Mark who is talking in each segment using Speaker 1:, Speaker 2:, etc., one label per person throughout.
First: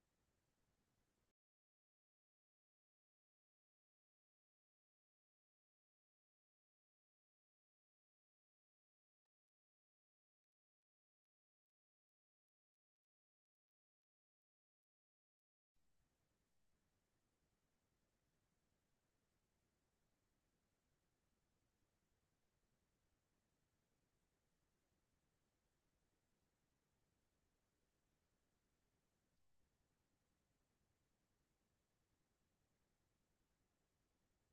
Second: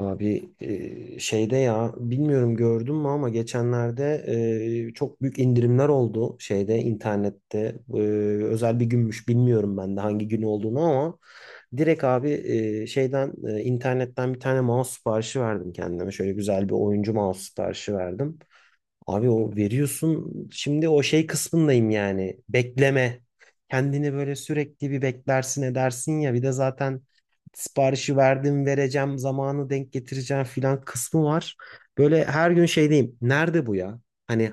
Speaker 1: Abi şeyde ya bilmiyorum gördün mü ama geçenlerde çok büyük indirimler oldu şeyde internette. Özel bir günmüş, bilmiyorum ben de hangi gün olduğunu, ama direkt abi şeyden internetten bir tane mouse siparişi verdim kendime, şöyle güzel bir oyuncu mouse siparişi verdim. Abi o veriyorsun, şimdi o şey kısmındayım yani. Bekleme. Kendini böyle sürekli bir beklersin edersin ya. Bir de zaten siparişi verdim, vereceğim, zamanı denk getireceğim filan kısmı var. Böyle her gün şeydeyim. Nerede bu ya? Hani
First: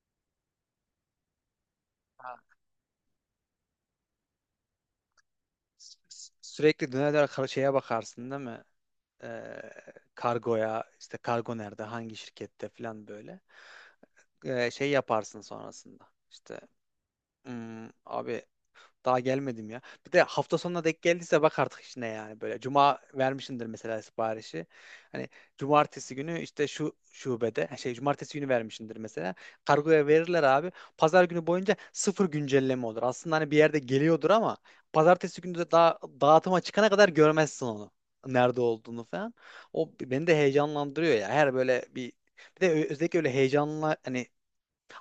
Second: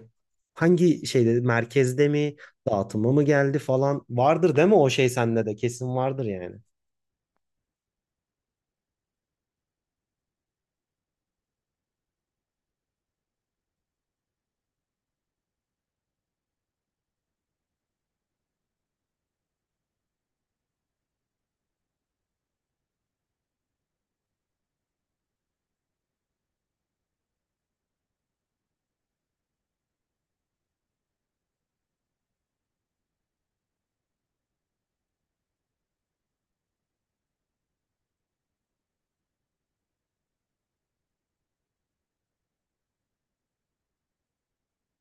Speaker 1: hangi şeyde, merkezde mi,
Speaker 2: Ha,
Speaker 1: dağıtıma mı geldi falan vardır değil mi, o şey sende de kesin vardır yani.
Speaker 2: sürekli döner döner şeye bakarsın değil mi? Ee, Kargoya işte kargo nerede hangi şirkette falan böyle. Şey yaparsın sonrasında. İşte "Hmm, abi daha gelmedim ya." Bir de hafta sonuna denk geldiyse bak artık işine yani böyle. Cuma vermişindir mesela siparişi. Hani cumartesi günü işte şu şubede şey cumartesi günü vermişindir mesela. Kargoya verirler abi. Pazar günü boyunca sıfır güncelleme olur. Aslında hani bir yerde geliyordur ama pazartesi günü de daha dağıtıma çıkana kadar görmezsin onu. Nerede olduğunu falan. O beni de heyecanlandırıyor ya. Her böyle bir de özellikle öyle heyecanla hani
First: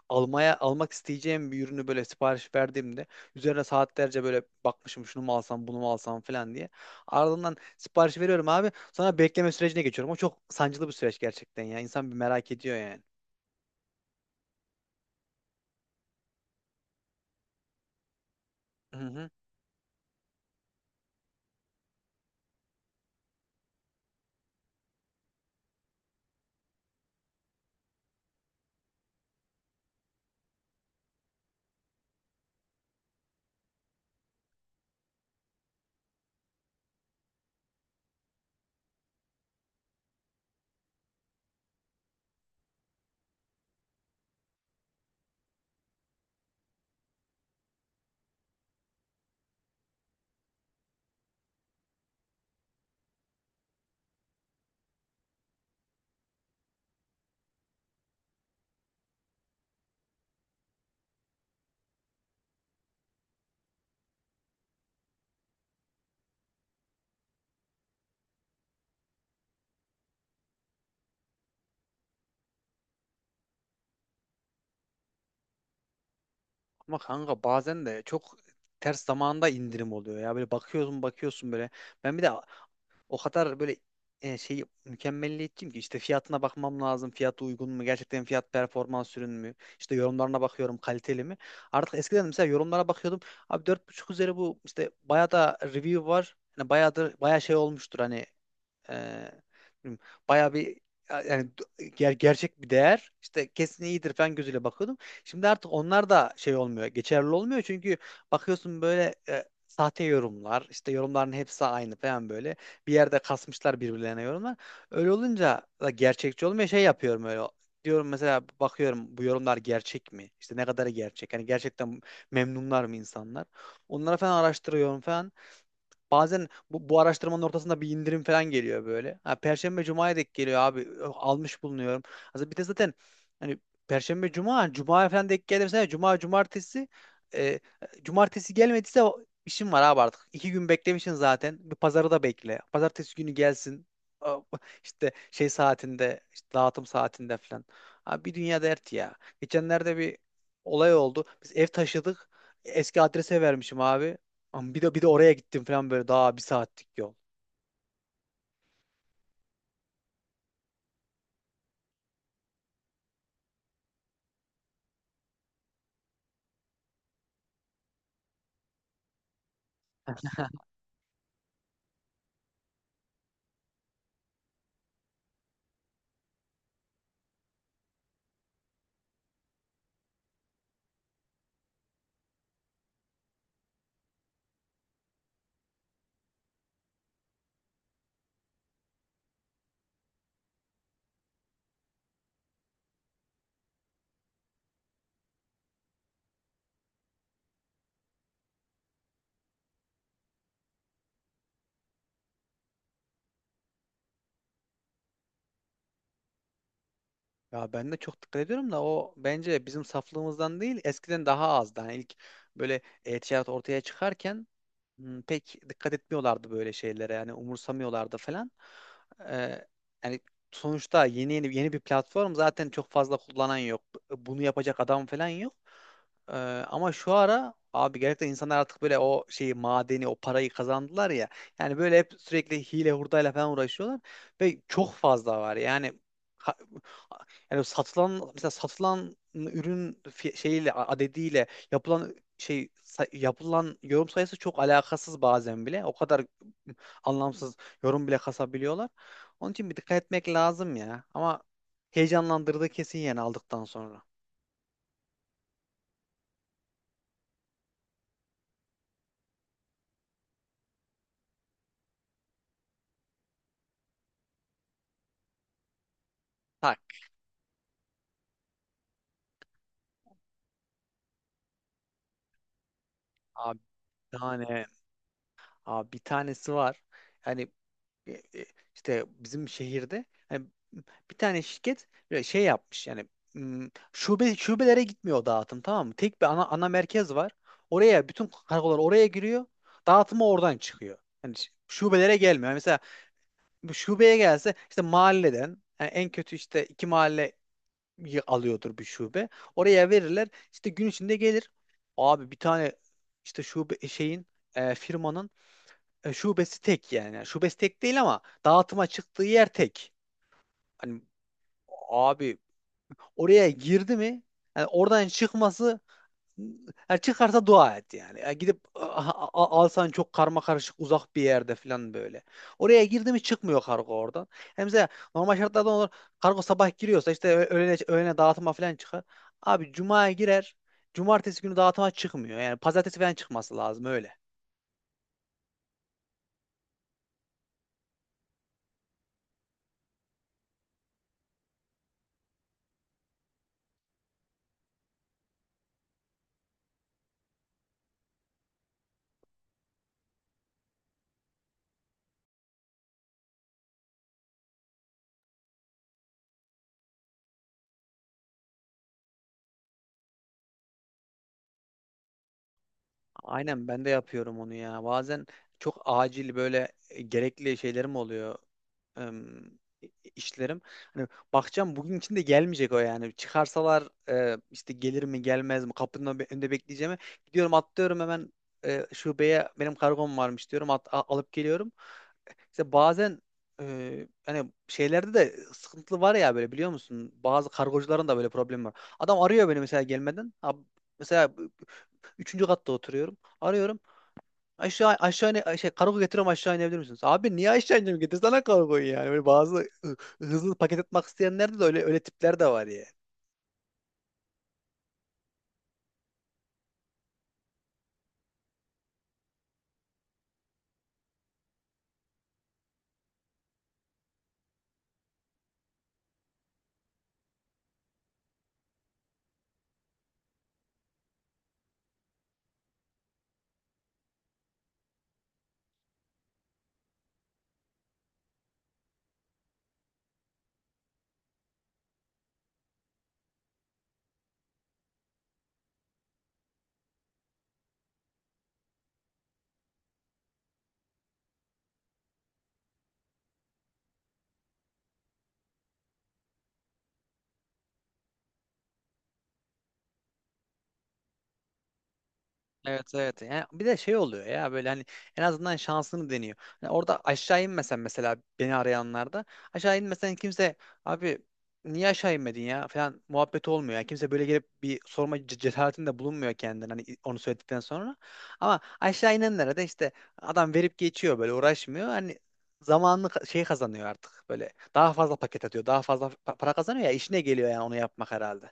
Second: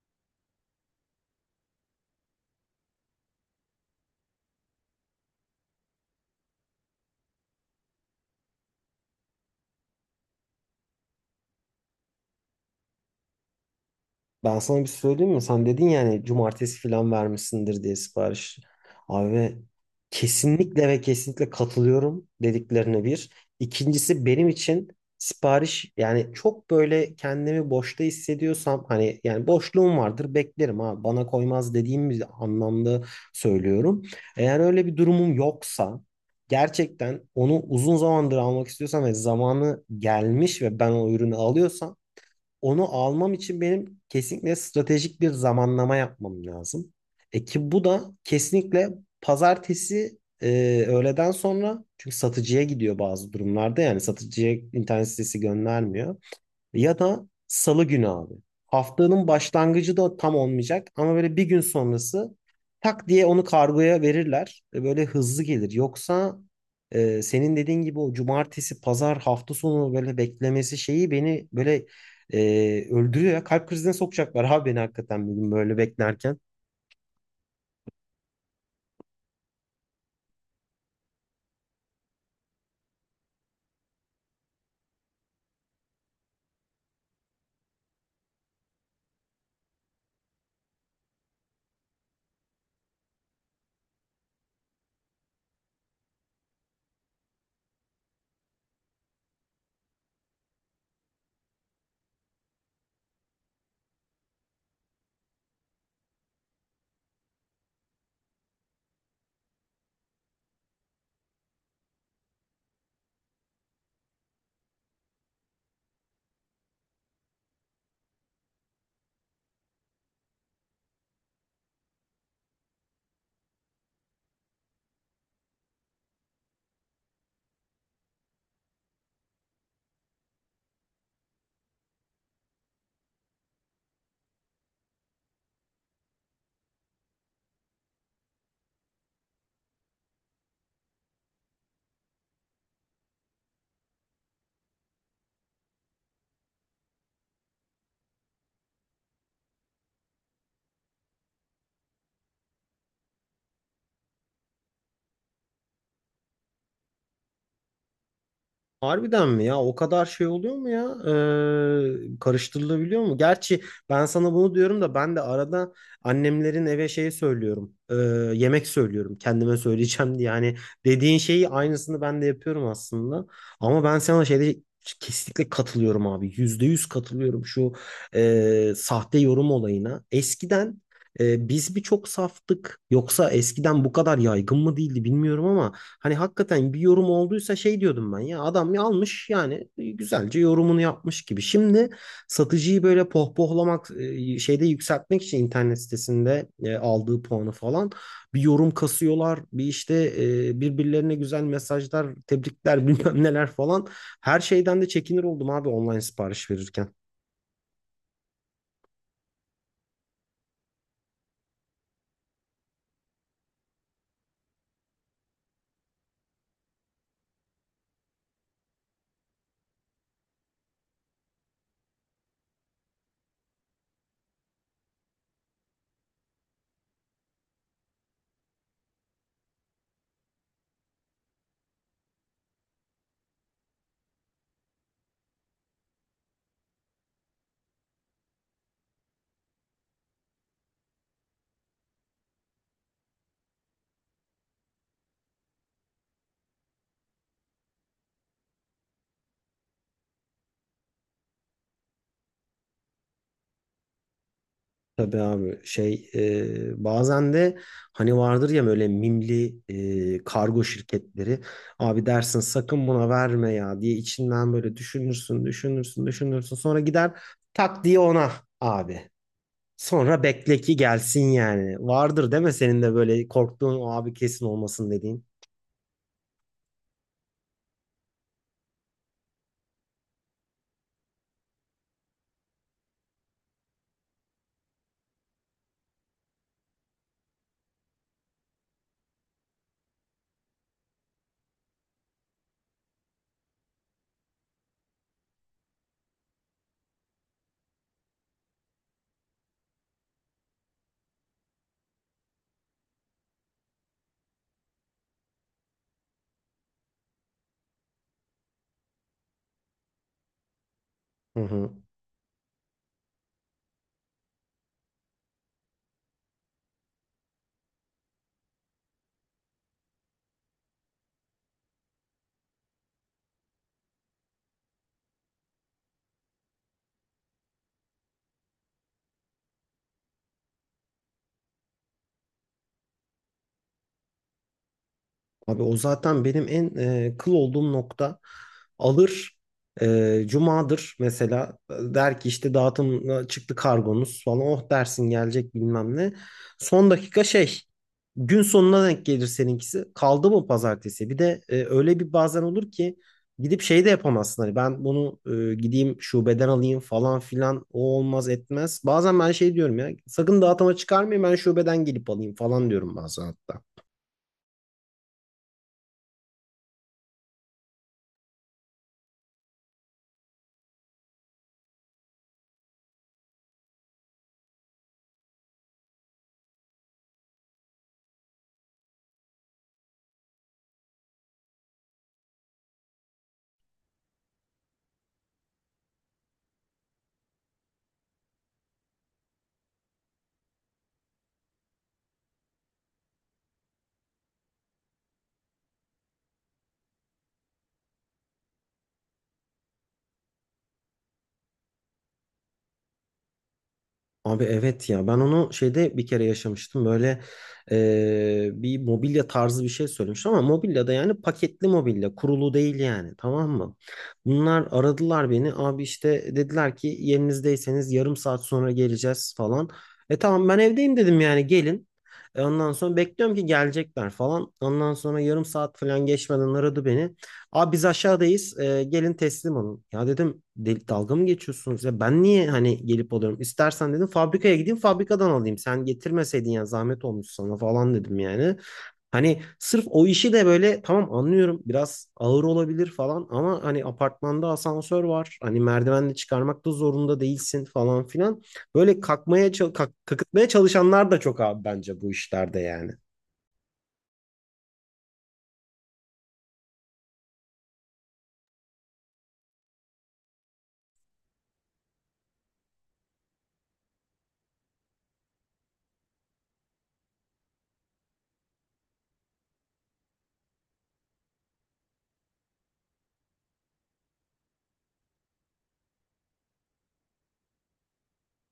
Speaker 2: almak isteyeceğim bir ürünü böyle sipariş verdiğimde üzerine saatlerce böyle bakmışım şunu mu alsam bunu mu alsam falan diye. Ardından sipariş veriyorum abi. Sonra bekleme sürecine geçiyorum. O çok sancılı bir süreç gerçekten ya. İnsan bir merak ediyor yani.
Speaker 1: Ben sana bir söyleyeyim mi? Sen dedin yani cumartesi falan vermişsindir diye sipariş.
Speaker 2: Hı hı.
Speaker 1: Abi kesinlikle ve kesinlikle katılıyorum dediklerine, bir. İkincisi, benim için sipariş yani, çok böyle kendimi boşta hissediyorsam, hani yani boşluğum vardır, beklerim, ha bana koymaz dediğim bir anlamda söylüyorum. Eğer öyle bir durumum yoksa, gerçekten onu uzun zamandır almak istiyorsam ve zamanı gelmiş ve ben o ürünü alıyorsam, onu almam için benim kesinlikle stratejik bir zamanlama yapmam lazım. E ki bu da kesinlikle pazartesi öğleden sonra, çünkü satıcıya gidiyor bazı durumlarda, yani satıcıya internet sitesi göndermiyor. Ya da salı günü abi. Haftanın başlangıcı da tam olmayacak ama böyle bir gün sonrası tak diye onu kargoya verirler. Böyle hızlı gelir. Yoksa senin dediğin gibi o cumartesi, pazar, hafta sonu böyle beklemesi şeyi beni böyle öldürüyor ya. Kalp krizine sokacaklar abi beni, hakikaten bir gün böyle beklerken.
Speaker 2: Ama kanka bazen de çok ters zamanda indirim oluyor ya. Böyle bakıyorsun bakıyorsun böyle. Ben bir de o kadar böyle şey mükemmelliyetçiyim ki işte fiyatına bakmam lazım. Fiyatı uygun mu? Gerçekten fiyat performans ürün mü? İşte yorumlarına bakıyorum, kaliteli mi? Artık eskiden mesela yorumlara bakıyordum. Abi 4.5 üzeri bu işte bayağı da review var. Hani bayağı da bayağı şey olmuştur hani ee, bilmiyorum, bayağı bir yani gerçek bir değer işte kesin iyidir falan gözüyle bakıyordum. Şimdi artık onlar da şey olmuyor, geçerli olmuyor çünkü bakıyorsun böyle sahte yorumlar, işte yorumların hepsi aynı falan böyle. Bir yerde kasmışlar birbirlerine yorumlar. Öyle olunca da gerçekçi olmuyor. Şey yapıyorum öyle. Diyorum mesela bakıyorum, bu yorumlar gerçek mi? İşte ne kadarı gerçek? Hani gerçekten memnunlar mı insanlar? Onlara falan araştırıyorum falan. Bazen bu araştırmanın ortasında bir indirim falan geliyor böyle. Ha, Perşembe Cuma'ya denk geliyor abi. Ö, almış bulunuyorum. Aslında bir de zaten hani Perşembe Cuma, Cuma falan denk gelirse Cuma Cumartesi, e, cumartesi gelmediyse işim var abi artık. İki gün beklemişsin zaten. Bir pazarı da bekle. Pazartesi günü gelsin. A- İşte şey saatinde, işte dağıtım saatinde falan. Abi bir dünya dert ya. Geçenlerde bir olay oldu. Biz ev taşıdık. Eski adrese vermişim abi. Ama bir de oraya gittim falan böyle, daha bir saatlik yol.
Speaker 1: Harbiden mi ya? O kadar şey oluyor mu ya? Karıştırılabiliyor mu? Gerçi ben sana bunu diyorum da, ben de arada annemlerin eve şeyi söylüyorum. Yemek söylüyorum, kendime söyleyeceğim diye. Yani dediğin şeyi, aynısını ben de yapıyorum aslında. Ama ben sana şeyde kesinlikle katılıyorum abi. Yüzde yüz katılıyorum şu sahte yorum olayına. Eskiden biz bir çok saftık. Yoksa eskiden bu kadar yaygın mı değildi bilmiyorum, ama hani hakikaten bir yorum olduysa şey diyordum ben, ya adam ya almış yani, güzelce yorumunu yapmış gibi. Şimdi satıcıyı böyle pohpohlamak, şeyde yükseltmek için internet sitesinde aldığı puanı falan, bir yorum kasıyorlar. Bir işte birbirlerine güzel mesajlar, tebrikler bilmem neler falan. Her şeyden de çekinir oldum abi, online sipariş verirken.
Speaker 2: Ya ben de çok dikkat ediyorum da o bence bizim saflığımızdan değil, eskiden daha azdı. Hani ilk böyle e-ticaret ortaya çıkarken pek dikkat etmiyorlardı böyle şeylere, yani umursamıyorlardı falan. Ee, Yani sonuçta yeni bir platform, zaten çok fazla kullanan yok. Bunu yapacak adam falan yok. Ee, Ama şu ara abi gerçekten insanlar artık böyle o şeyi madeni o parayı kazandılar ya. Yani böyle hep sürekli hile hurdayla falan uğraşıyorlar ve çok fazla var. Yani ha- yani satılan mesela satılan ürün şeyiyle adediyle yapılan yapılan yorum sayısı çok alakasız bazen bile. O kadar anlamsız yorum bile kasabiliyorlar. Onun için bir dikkat etmek lazım ya. Ama heyecanlandırdı kesin yani aldıktan sonra.
Speaker 1: Tabii abi şey, bazen de hani vardır ya böyle mimli kargo şirketleri, abi dersin sakın buna verme ya diye, içinden böyle düşünürsün,
Speaker 2: Tak.
Speaker 1: sonra gider tak diye ona, abi sonra bekle ki gelsin, yani vardır değil mi senin de böyle
Speaker 2: Abi
Speaker 1: korktuğun, o abi
Speaker 2: bir
Speaker 1: kesin
Speaker 2: tane,
Speaker 1: olmasın dediğin.
Speaker 2: abi bir tanesi var. Yani e, e, işte bizim şehirde hani bir tane şirket böyle şey yapmış yani şube şubelere gitmiyor o dağıtım, tamam mı? Tek bir ana merkez var. Bütün kargolar oraya giriyor. Dağıtımı oradan çıkıyor. Hani şubelere gelmiyor. Yani mesela bu şubeye gelse işte mahalleden, yani en kötü işte iki mahalle alıyordur bir şube. Oraya verirler. İşte gün içinde gelir. Abi bir tane işte şube e, şeyin e, firmanın e, şubesi tek yani. Yani şubesi tek değil ama dağıtıma çıktığı yer tek. Hani
Speaker 1: Hı hı.
Speaker 2: abi oraya girdi mi, yani oradan çıkması, çıkarsa dua et yani. Yani gidip alsan çok karma karışık uzak bir yerde falan böyle. Oraya girdi mi çıkmıyor kargo oradan. Yani mesela normal şartlarda olur, kargo sabah giriyorsa işte öğlene dağıtıma falan çıkar. Abi cumaya girer. Cumartesi günü dağıtıma çıkmıyor. Yani pazartesi falan çıkması lazım öyle.
Speaker 1: Abi o zaten benim en kıl olduğum nokta, alır, cumadır mesela, der ki işte dağıtım çıktı kargonuz falan, oh dersin gelecek bilmem ne. Son dakika şey, gün sonuna denk gelir seninkisi, kaldı mı pazartesi, bir de öyle bir bazen olur ki gidip şey de yapamazsın, hani ben bunu gideyim şubeden alayım falan filan, o olmaz etmez. Bazen ben şey diyorum ya, sakın dağıtıma çıkarmayın, ben şubeden gelip alayım falan diyorum bazen hatta.
Speaker 2: Aynen ben de yapıyorum onu ya. Bazen çok acil böyle gerekli şeylerim oluyor. em, işlerim. Hani bakacağım bugün içinde gelmeyecek o yani. Çıkarsalar işte gelir mi gelmez mi, kapının önünde bekleyeceğimi gidiyorum atlıyorum hemen şubeye, benim kargom varmış diyorum, alıp geliyorum. İşte bazen hani şeylerde de sıkıntılı var ya böyle, biliyor musun? Bazı kargocuların da böyle problemi var. Adam arıyor beni mesela gelmeden. Mesela üçüncü katta oturuyorum. Arıyorum. Aşağı, ne şey kargo getiriyorum, aşağı inebilir misiniz? Abi niye aşağı ineceğim? Getirsene kargoyu yani. Böyle bazı hızlı paket atmak isteyenlerde de öyle öyle tipler de var ya.
Speaker 1: Abi evet ya, ben onu şeyde bir kere yaşamıştım böyle. Bir mobilya tarzı bir şey söylemiştim, ama mobilya da yani, paketli mobilya, kurulu değil yani, tamam mı? Bunlar aradılar beni abi, işte dediler ki yerinizdeyseniz yarım saat sonra geleceğiz falan. E tamam ben evdeyim dedim yani, gelin. Ondan sonra bekliyorum ki gelecekler falan. Ondan sonra yarım saat falan geçmeden aradı beni. Abi biz aşağıdayız, gelin teslim olun. Ya dedim, "Del- dalga mı geçiyorsunuz ya? Ben niye hani gelip alıyorum? İstersen dedim fabrikaya gideyim, fabrikadan alayım. Sen getirmeseydin ya, zahmet olmuş sana" falan dedim yani. Hani sırf o işi de böyle, tamam anlıyorum biraz ağır olabilir falan, ama hani apartmanda asansör var. Hani merdivenle çıkarmak da zorunda değilsin falan filan. Böyle kakıtmaya çalışanlar da çok abi, bence bu işlerde yani.
Speaker 2: Evet, evet. Yani bir de şey oluyor ya böyle hani en azından şansını deniyor. Hani orada aşağı inmesen, mesela beni arayanlarda aşağı inmesen, kimse abi niye aşağı inmedin ya falan muhabbet olmuyor. Yani kimse böyle gelip bir sorma cesaretinde bulunmuyor kendine, hani onu söyledikten sonra. Ama aşağı inenlere de işte adam verip geçiyor, böyle uğraşmıyor. Hani zamanını şey kazanıyor artık, böyle daha fazla paket atıyor, daha fazla para kazanıyor ya, işine geliyor yani onu yapmak herhalde.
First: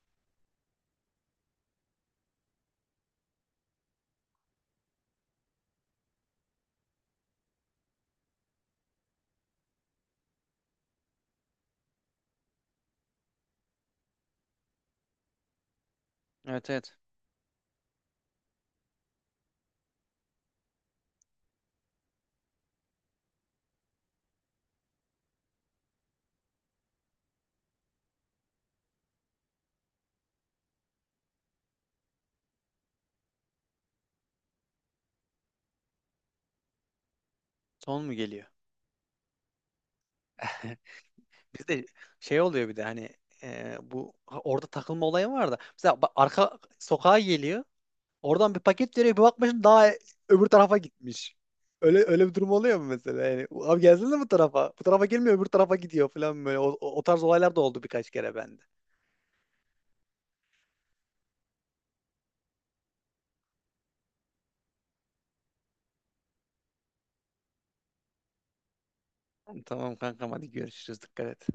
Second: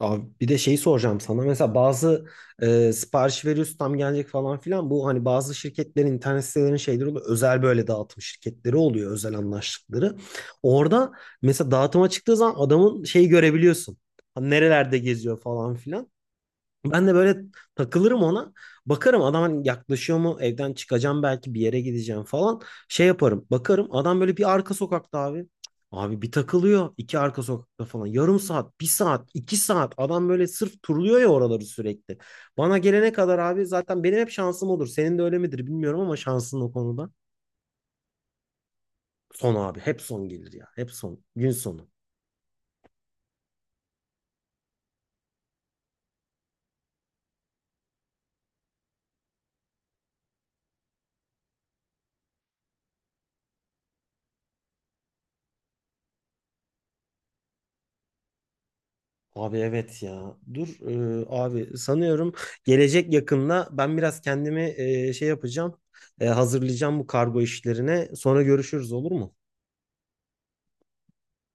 Speaker 1: Abi bir de şeyi soracağım sana. Mesela bazı sipariş veriyorsun, tam gelecek falan filan. Bu hani bazı şirketlerin internet sitelerinin şeyleri oluyor, özel böyle dağıtım şirketleri oluyor, özel anlaştıkları. Orada mesela dağıtıma çıktığı zaman adamın şeyi görebiliyorsun. Hani nerelerde geziyor falan filan.
Speaker 2: Evet, evet.
Speaker 1: Ben de böyle takılırım ona. Bakarım adam hani yaklaşıyor mu? Evden çıkacağım, belki bir yere gideceğim falan. Şey yaparım, bakarım adam böyle bir arka sokakta abi. Abi bir takılıyor, iki arka sokakta falan. Yarım saat, bir saat, iki saat. Adam böyle sırf turluyor ya oraları sürekli. Bana gelene kadar abi, zaten benim hep şansım olur. Senin de öyle midir bilmiyorum ama, şansın o konuda.
Speaker 2: Son mu geliyor?
Speaker 1: Son abi. Hep son gelir ya. Hep son. Gün
Speaker 2: Bizde
Speaker 1: sonu.
Speaker 2: şey oluyor bir de hani orada takılma olayı var da. Mesela bak, arka sokağa geliyor. Oradan bir paket veriyor. Bir bakmışsın daha öbür tarafa gitmiş. Öyle öyle bir durum oluyor mu mesela? Yani abi gelsene bu tarafa. Bu tarafa gelmiyor, öbür tarafa gidiyor falan böyle. O tarz olaylar da oldu birkaç kere bende.
Speaker 1: Abi evet ya. Dur, abi sanıyorum gelecek yakında, ben biraz kendimi şey yapacağım. Hazırlayacağım bu kargo işlerine. Sonra görüşürüz, olur mu?
Speaker 2: Tamam kankam, hadi görüşürüz. Dikkat et.